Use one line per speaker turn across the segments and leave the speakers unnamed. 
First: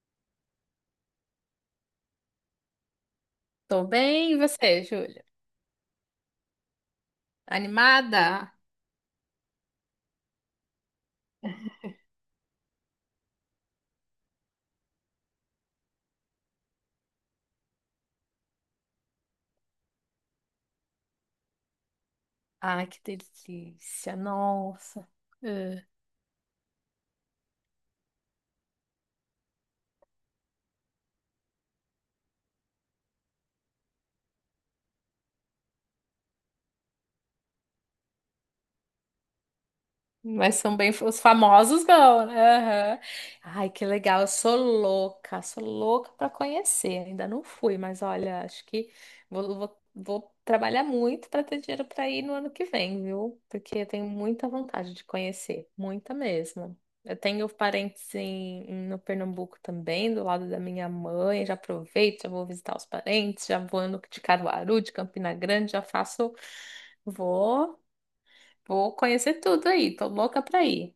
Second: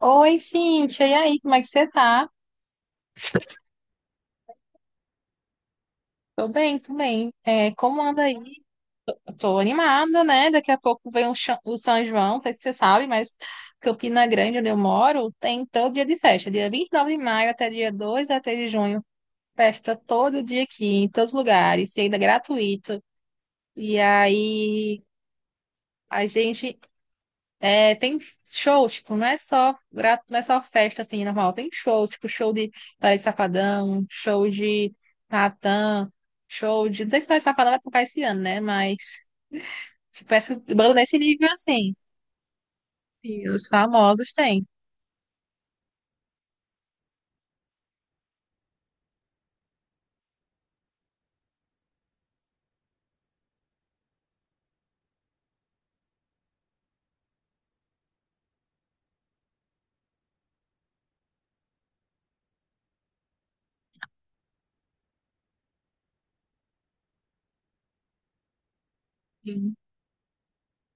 Oi, Cíntia, e aí, como é que você tá?
Tô bem, e você, Júlia?
Tô bem, tô bem. É, como anda
Animada?
aí? Eu tô animada, né? Daqui a pouco vem o São João, não sei se você sabe, mas Campina Grande, onde eu moro, tem todo dia de festa. Dia 29 de maio até dia 2 ou até de junho. Festa todo dia aqui, em todos os lugares, e ainda é
Ai, que
gratuito. E
delícia,
aí,
nossa.
a gente é, tem shows, tipo, não é só festa, assim, normal. Tem shows, tipo, show de Paris Safadão, show de Natan, show de... Não sei se Paris Safadão vai tocar esse ano, né? Mas, tipo,
Mas
essa
são bem
banda nesse
os
nível,
famosos
assim,
não, né? Aham.
que os
Ai, que legal. Eu
famosos têm.
sou louca para conhecer. Ainda não fui, mas olha, acho que vou trabalhar muito para ter dinheiro para ir no ano que vem, viu? Porque eu tenho muita vontade de conhecer, muita mesmo. Eu tenho parentes no Pernambuco também, do lado da minha mãe. Já aproveito, já vou visitar os parentes, já vou no- de Caruaru, de Campina Grande, já faço. Vou. Vou conhecer tudo aí, tô louca pra ir.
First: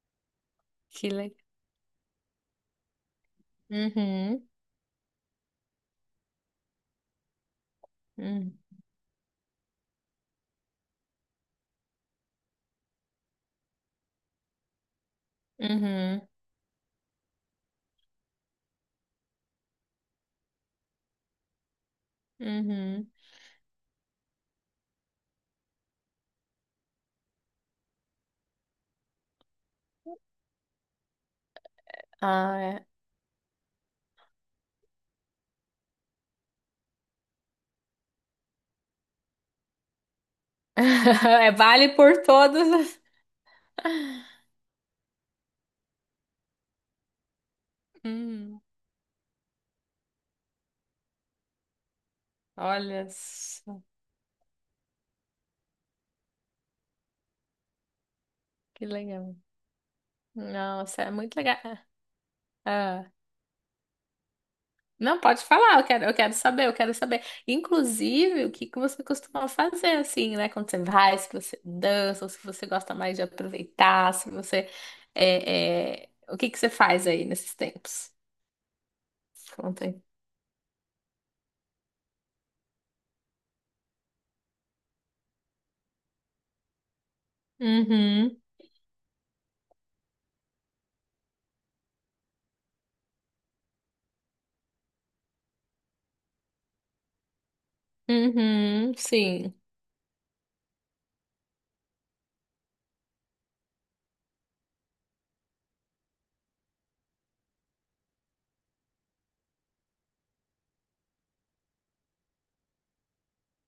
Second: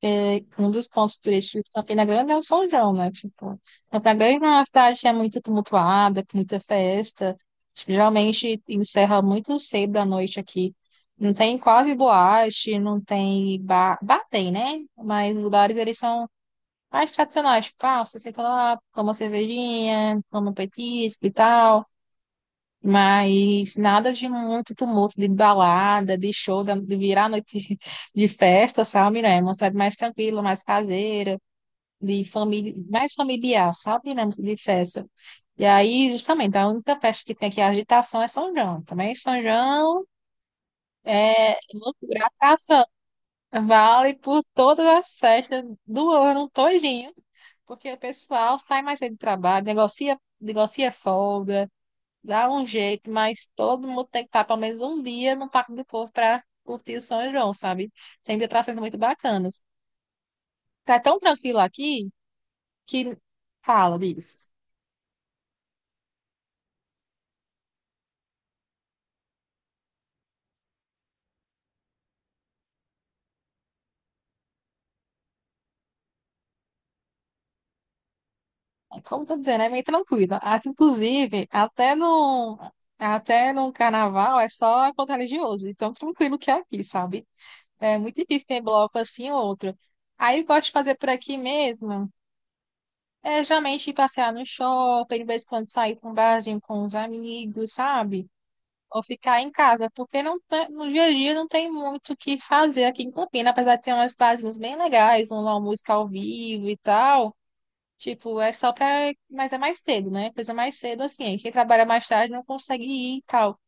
Porque um dos
Que
pontos
legal.
turísticos de Campina Grande é o São João, né? Tipo, Campina Grande
Uhum,
é uma cidade que é muito tumultuada, com muita festa.
uhum,
Geralmente encerra muito cedo da noite aqui. Não tem quase boate, não tem bar. Bar tem, né? Mas os bares, eles
uhum,
são mais tradicionais. Tipo, ah, você senta lá, toma uma cervejinha, toma um petisco e tal.
uhum.
Mas nada de muito tumulto, de balada, de show, de virar a noite de festa, sabe, né? Uma cidade mais tranquila, mais caseira, de
Ah,
família,
é.
mais familiar, sabe, né? De festa. E aí, justamente, a única festa que tem aqui, é a agitação, é São João. Também São João
É,
é
vale por
loucura, atração.
todos.
Vale por todas as festas do ano todinho, porque o pessoal
Hum.
sai mais cedo do trabalho, negocia, negocia folga, dá um
Olha
jeito, mas
só,
todo mundo tem que estar pelo menos um dia no Parque do Povo para curtir o São João, sabe? Tem atrações
que
muito
legal.
bacanas. Tá
Nossa, é
tão
muito legal.
tranquilo
Ah,
aqui
ah.
que fala disso.
Não, pode falar, eu quero saber, eu quero saber. Inclusive, o que que você costuma fazer assim, né? Quando você vai, se você dança, ou se você gosta mais de aproveitar, se você. O que que você faz aí nesses tempos?
É, como eu tô dizendo, é meio
Conta aí.
tranquilo. Ah, inclusive, até no carnaval é só encontro religioso. Então, tranquilo que é aqui, sabe? É muito
Uhum,
difícil ter bloco assim ou outro. Aí, eu gosto de fazer por aqui mesmo. É, geralmente ir passear no shopping, de vez em quando sair para um barzinho com os amigos, sabe?
uhum,
Ou ficar em
sim.
casa, porque no dia a dia não tem muito o que fazer aqui em Campina, apesar de ter umas barzinhas bem legais, uma música ao vivo e tal. Tipo, é só pra. Mas é mais cedo, né? Coisa mais cedo, assim. Quem trabalha mais tarde não consegue ir e tal.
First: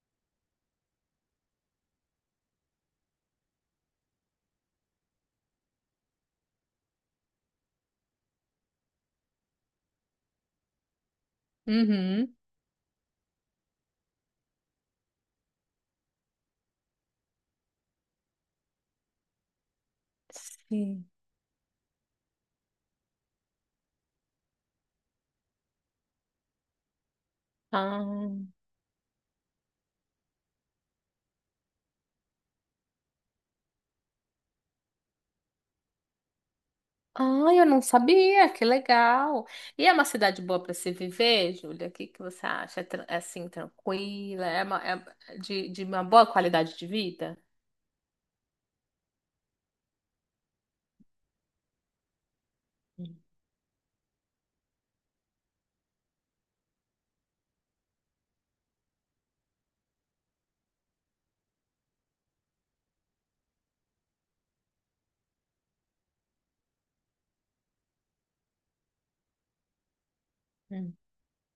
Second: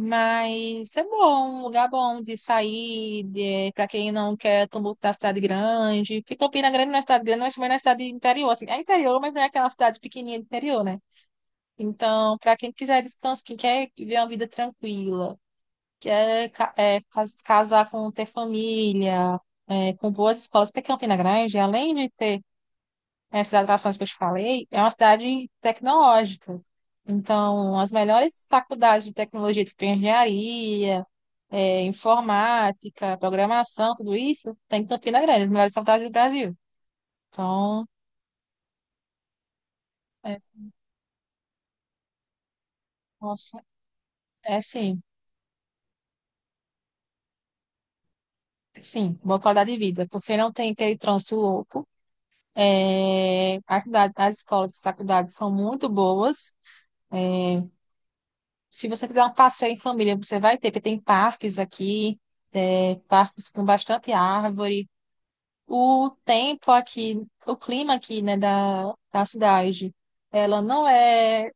Mas é bom, um lugar bom de sair, de... pra quem não quer tumulto da cidade grande. Porque Campina Grande não é cidade grande, mas também não é cidade interior, assim. É interior, mas não é aquela cidade pequenininha de interior, né?
Uhum,
Então, para quem quiser descanso, quem quer ver uma vida tranquila que é, casar com ter família, é, com boas escolas, porque
sim.
Campina Grande, além de ter essas atrações que eu te falei, é uma cidade tecnológica. Então, as
Ah,
melhores faculdades de tecnologia, tipo engenharia, é, informática, programação, tudo isso, tem em Campina Grande, as melhores faculdades do Brasil.
ah, eu não
Então,
sabia, que legal. E é uma
é,
cidade boa para se viver, Júlia? O que que você acha? É, é assim,
nossa,
tranquila?
é
É, uma,
sim,
é de uma boa qualidade de vida?
sim, boa qualidade de vida, porque não tem aquele trânsito louco. É, as escolas e faculdades são muito boas. É, se você quiser um passeio em família, você vai ter, porque tem parques aqui, é, parques com bastante árvore. O tempo aqui, o clima aqui, né, da cidade, ela não
Hum.
é,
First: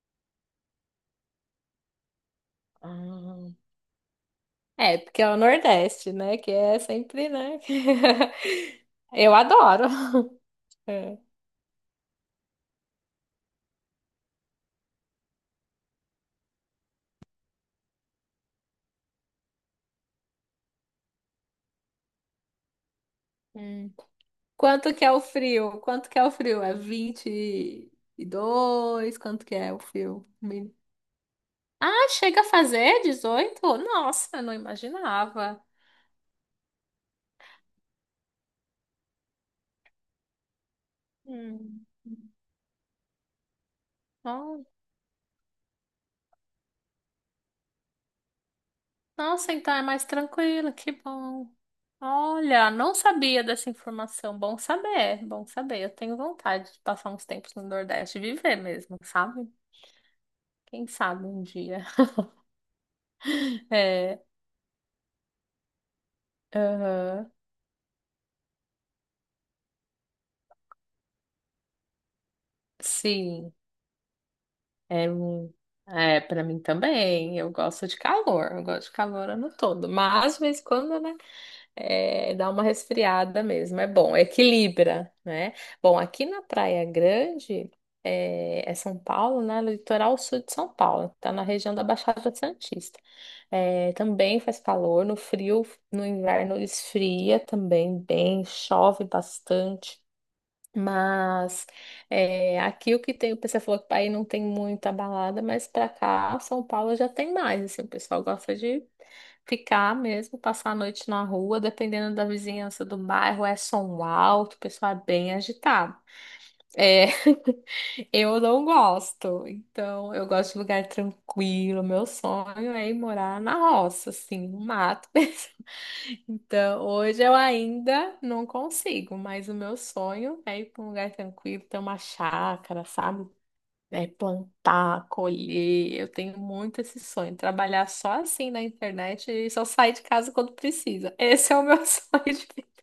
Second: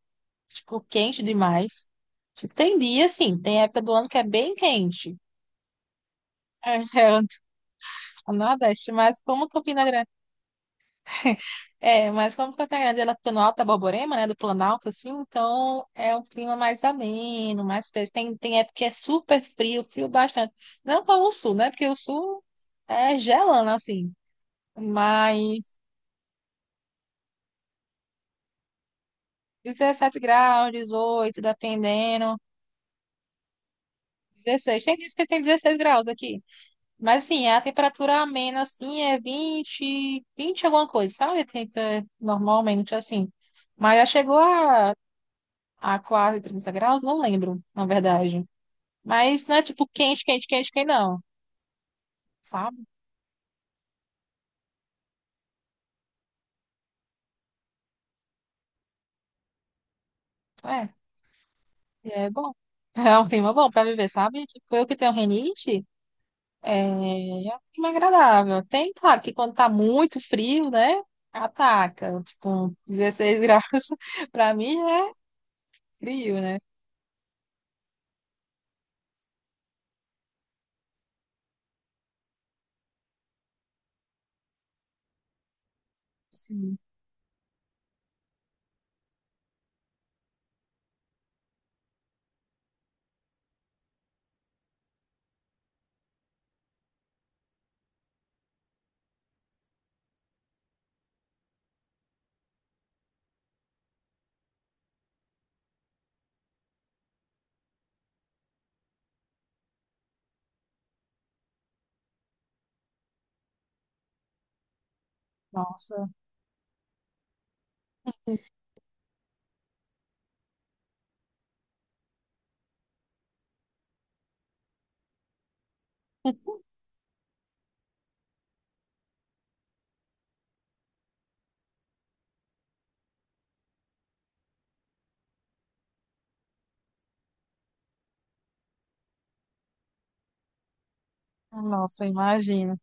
tipo, quente demais. Tipo, tem dia, sim,
Ah,
tem época do ano que é bem
é,
quente.
porque é o Nordeste, né? Que é
É, é
sempre, né?
o Nordeste, mas
Eu adoro. É.
Como Campina Grande ela fica no Alto da Borborema, né, do Planalto, assim, então é um clima mais ameno, mais fresco. Tem época que é super frio, frio bastante. Não como o Sul, né, porque o Sul é gelando,
Hum.
assim,
Quanto que é o
mas
frio? Quanto que é o frio? É 22? Quanto que é o
17
frio?
graus, 18,
Ah,
dependendo,
chega a fazer 18? Nossa, eu não
16. Tem dias que tem
imaginava.
16 graus aqui, mas assim, a temperatura amena, assim, é 20, 20 alguma coisa, sabe? Tem,
Hum.
é, normalmente, assim. Mas já chegou a quase 30 graus, não lembro, na verdade. Mas
Nossa,
não é
então é
tipo
mais
quente, quente, quente,
tranquilo,
quente,
que
não,
bom. Olha,
sabe?
não sabia dessa informação. Bom saber, bom saber. Eu tenho vontade de passar uns tempos no Nordeste, viver mesmo, sabe? Quem
É,
sabe um dia.
e é bom. É um clima bom pra viver,
É,
sabe? Tipo, eu que tenho rinite, é,
aham.
é um clima agradável. Tem, claro, que quando tá muito frio, né? Ataca. Tipo, um 16
Sim,
graus pra mim
é
é
um. É,
frio,
para
né?
mim também. Eu gosto de calor, eu gosto de calor ano todo. Mas, de vez em quando, né? É, dá uma resfriada mesmo, é bom, equilibra, né? Bom, aqui na
Sim,
Praia Grande, São Paulo, né? Litoral sul de São Paulo, tá na região da Baixada Santista. É, também faz calor, no frio, no inverno esfria também bem, chove bastante. Mas é, aqui o que tem, o pessoal falou que aí não tem muita balada, mas pra cá, São Paulo já tem mais. Assim, o pessoal gosta de ficar mesmo, passar a noite na rua, dependendo da vizinhança do bairro, é som alto, o pessoal é bem agitado.
nossa.
É, eu não gosto, então eu gosto de lugar tranquilo. Meu sonho é ir morar na roça, assim, no mato. Então, hoje eu ainda não consigo, mas o meu sonho é ir para um lugar tranquilo, ter uma chácara, sabe? É plantar, colher. Eu tenho muito esse sonho, trabalhar só assim na internet e só sair de casa quando precisa. Esse é o meu
Nossa,
sonho,
imagina.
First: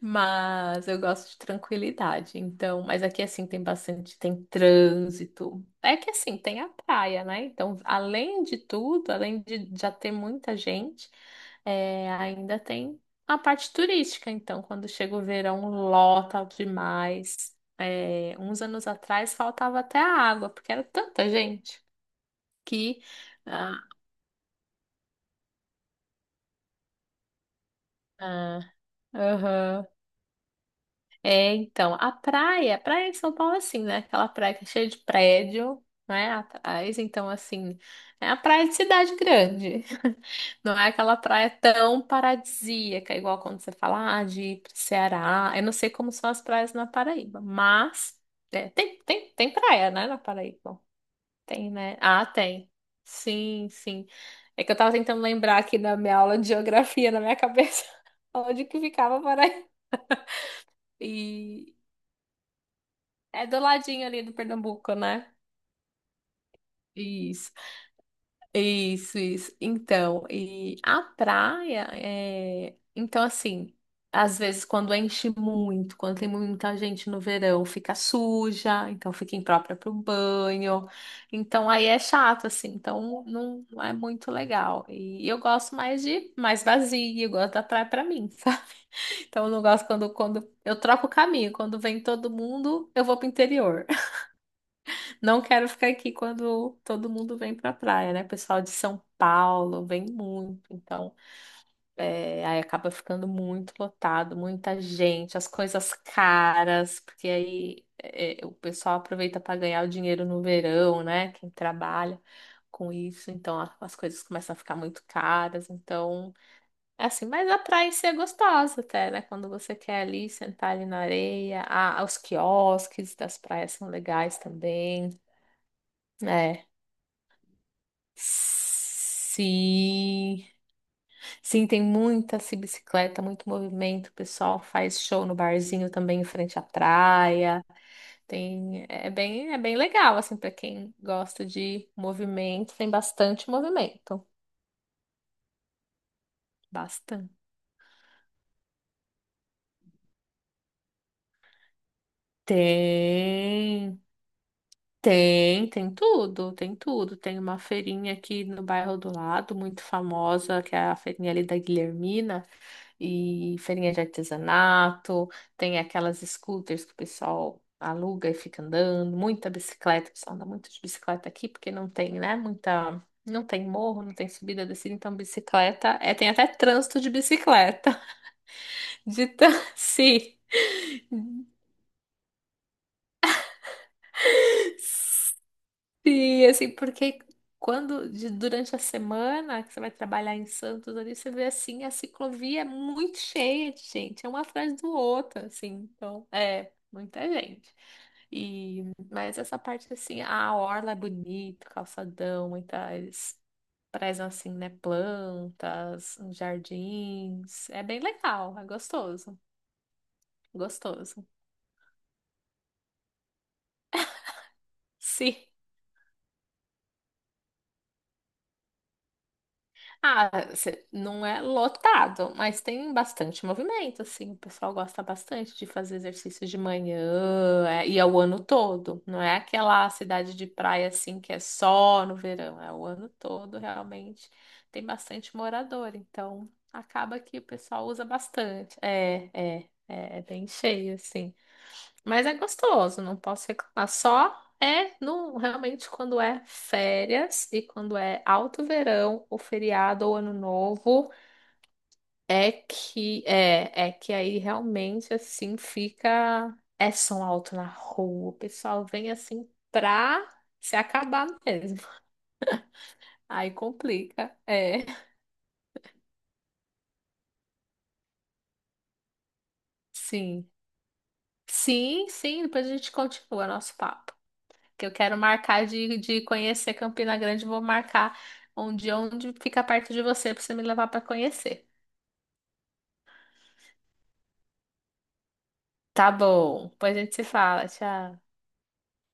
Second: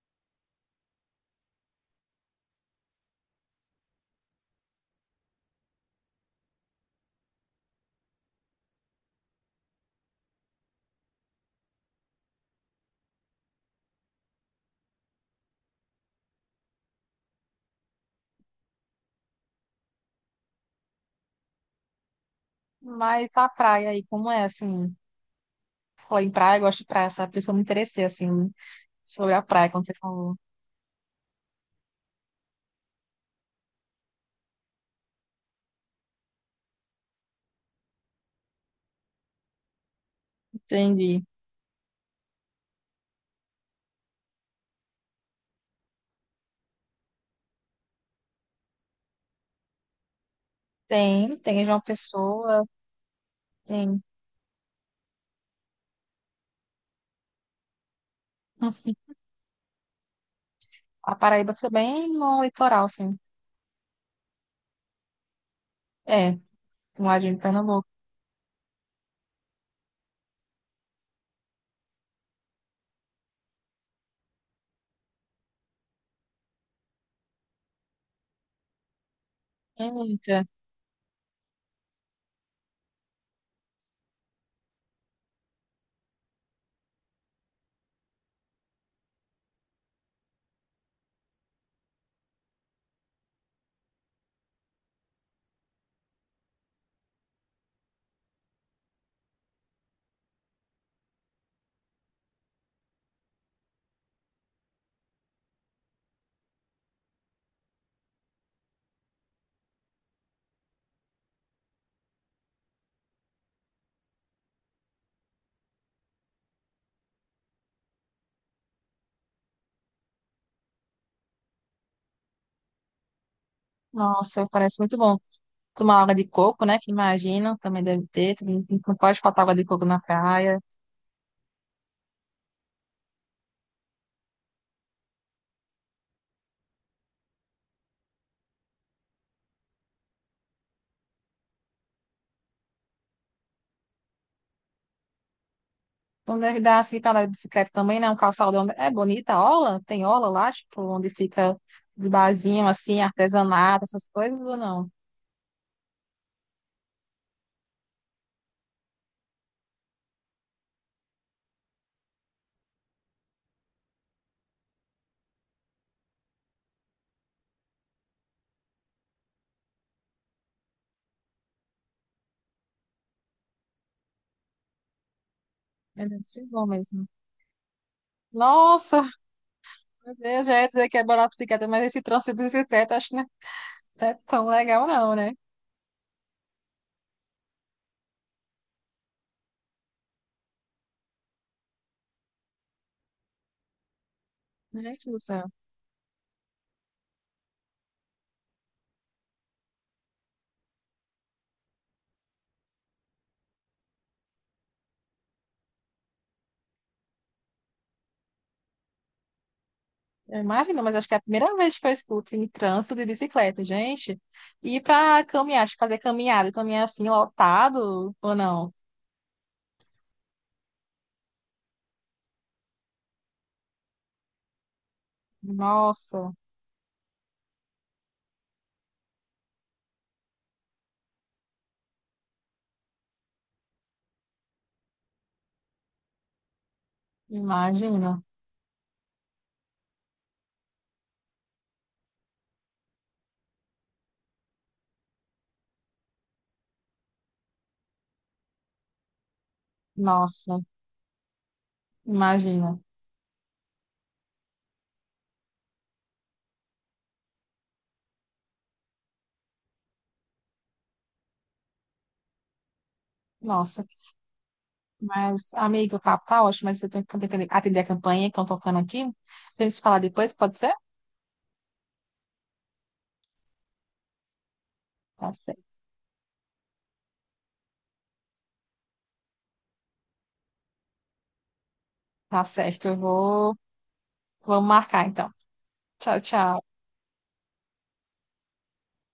mas eu gosto de tranquilidade, então. Mas aqui assim tem bastante, tem trânsito. É que assim tem a praia, né? Então, além de tudo, além de já ter muita gente, é, ainda tem a parte turística. Então, quando chega o verão, lota demais. É, uns anos atrás faltava até a água, porque era tanta gente que.
Mas a
Ah,
praia aí, como é assim? Falei em praia, eu gosto de praia, sabe? Por isso eu me interessei, assim,
ah,
sobre a praia, quando
aham.
você falou.
É, então, a praia de São Paulo é assim, né? Aquela praia que é cheia de prédio, né? Atrás, então, assim, é a praia de cidade grande. Não é aquela
Entendi.
praia tão paradisíaca, igual quando você fala, ah, de ir pro Ceará. Eu não sei como são as praias na Paraíba, mas é, tem praia, né, na Paraíba.
Tem, tem
Tem,
João
né? Ah,
Pessoa,
tem. Sim,
tem.
sim. É que eu tava tentando lembrar aqui da minha aula de geografia na minha cabeça, onde que
Hum.
ficava a Paraíba.
A Paraíba foi
E,
bem no litoral, sim.
É do ladinho ali do Pernambuco, né?
É, no ladinho de
Isso,
Pernambuco.
isso, isso. Então, e a praia é. Então, assim, às vezes quando enche muito, quando tem muita gente no verão, fica suja, então fica imprópria para o
Eita,
banho. Então, aí é chato, assim, então não, não é muito legal. E eu gosto mais de mais vazia, eu gosto da praia para mim, sabe? Então, eu não gosto quando, eu troco o caminho, quando vem todo mundo, eu vou pro interior. Não quero ficar aqui quando todo mundo vem pra praia, né? Pessoal de São Paulo vem muito, então é, aí acaba ficando muito lotado, muita gente, as coisas caras, porque aí o pessoal aproveita para ganhar o dinheiro no verão, né? Quem trabalha com isso, então as coisas começam a ficar muito caras, então é assim, mas a praia em si é gostosa até, né? Quando você quer ali sentar ali na areia, ah, os quiosques das praias são legais
nossa, parece muito
também.
bom. Tomar água de coco,
Né?
né? Que imagino, também deve ter. Também não pode faltar água de coco na
Sim.
praia.
Sim, tem muita assim, bicicleta, muito movimento. O pessoal faz show no barzinho também em frente à praia. Tem, é bem legal assim para quem gosta de movimento, tem bastante movimento.
Não deve dar assim pra andar de
Bastante.
bicicleta também, né? Um calçadão. É bonita a orla? Tem orla lá, tipo, onde fica os barzinhos, assim, artesanato,
Tem.
essas coisas ou não?
Tem, tem tudo, tem tudo. Tem uma feirinha aqui no bairro do lado, muito famosa, que é a feirinha ali da Guilhermina, e feirinha de artesanato, tem aquelas scooters que o pessoal aluga e fica andando, muita bicicleta, o pessoal anda muito de bicicleta aqui, porque não tem, né, muita, não tem morro, não tem subida, descida, então bicicleta,
É,
é,
deve
tem
ser
até
bom
trânsito
mesmo.
de bicicleta,
Nossa,
de tan-
meu
sim.
Deus, já ia dizer que é barato bicicleta, mas esse trânsito de bicicleta, acho que não é tão legal não, né?
E assim, porque quando durante a semana que você vai trabalhar em Santos ali, você vê assim, a ciclovia é muito cheia de gente, é um atrás do
Gente do
outro,
céu.
assim, então é muita gente. E mas essa parte assim, a orla é bonito, calçadão, muitas prezam assim, né, plantas, uns jardins, é bem legal, é gostoso,
Eu imagino, mas acho que é a
gostoso.
primeira vez que eu escuto em trânsito de bicicleta, gente. E pra
Sim.
caminhar, acho que fazer caminhada, caminhar assim, lotado ou não?
Ah, não é lotado, mas tem bastante movimento, assim. O pessoal gosta bastante de fazer
Nossa,
exercício de manhã, é, e é o ano todo. Não é aquela cidade de praia, assim, que é só no verão. É o ano todo, realmente. Tem bastante morador, então acaba que o pessoal usa
imagina.
bastante. É bem cheio, assim. Mas é gostoso, não posso reclamar. Só é no, realmente quando é férias e quando é alto verão, ou feriado ou ano
Nossa,
novo, é
imagina.
que é que aí realmente assim fica é som alto na rua, o pessoal vem assim pra se acabar mesmo. Aí
Nossa,
complica. É.
mas, amigo, o papo tá ótimo, mas eu tenho que atender a campanha que estão tocando aqui. A gente se falar depois,
Sim.
pode ser?
Sim, sim, depois a gente continua nosso papo. Que eu quero
Tá
marcar
certo.
de conhecer Campina Grande, vou marcar um dia onde fica perto de você para você me levar para conhecer.
Tá certo, eu vou... Vamos marcar então.
Tá
Tchau,
bom,
tchau.
depois a gente se fala, tchau.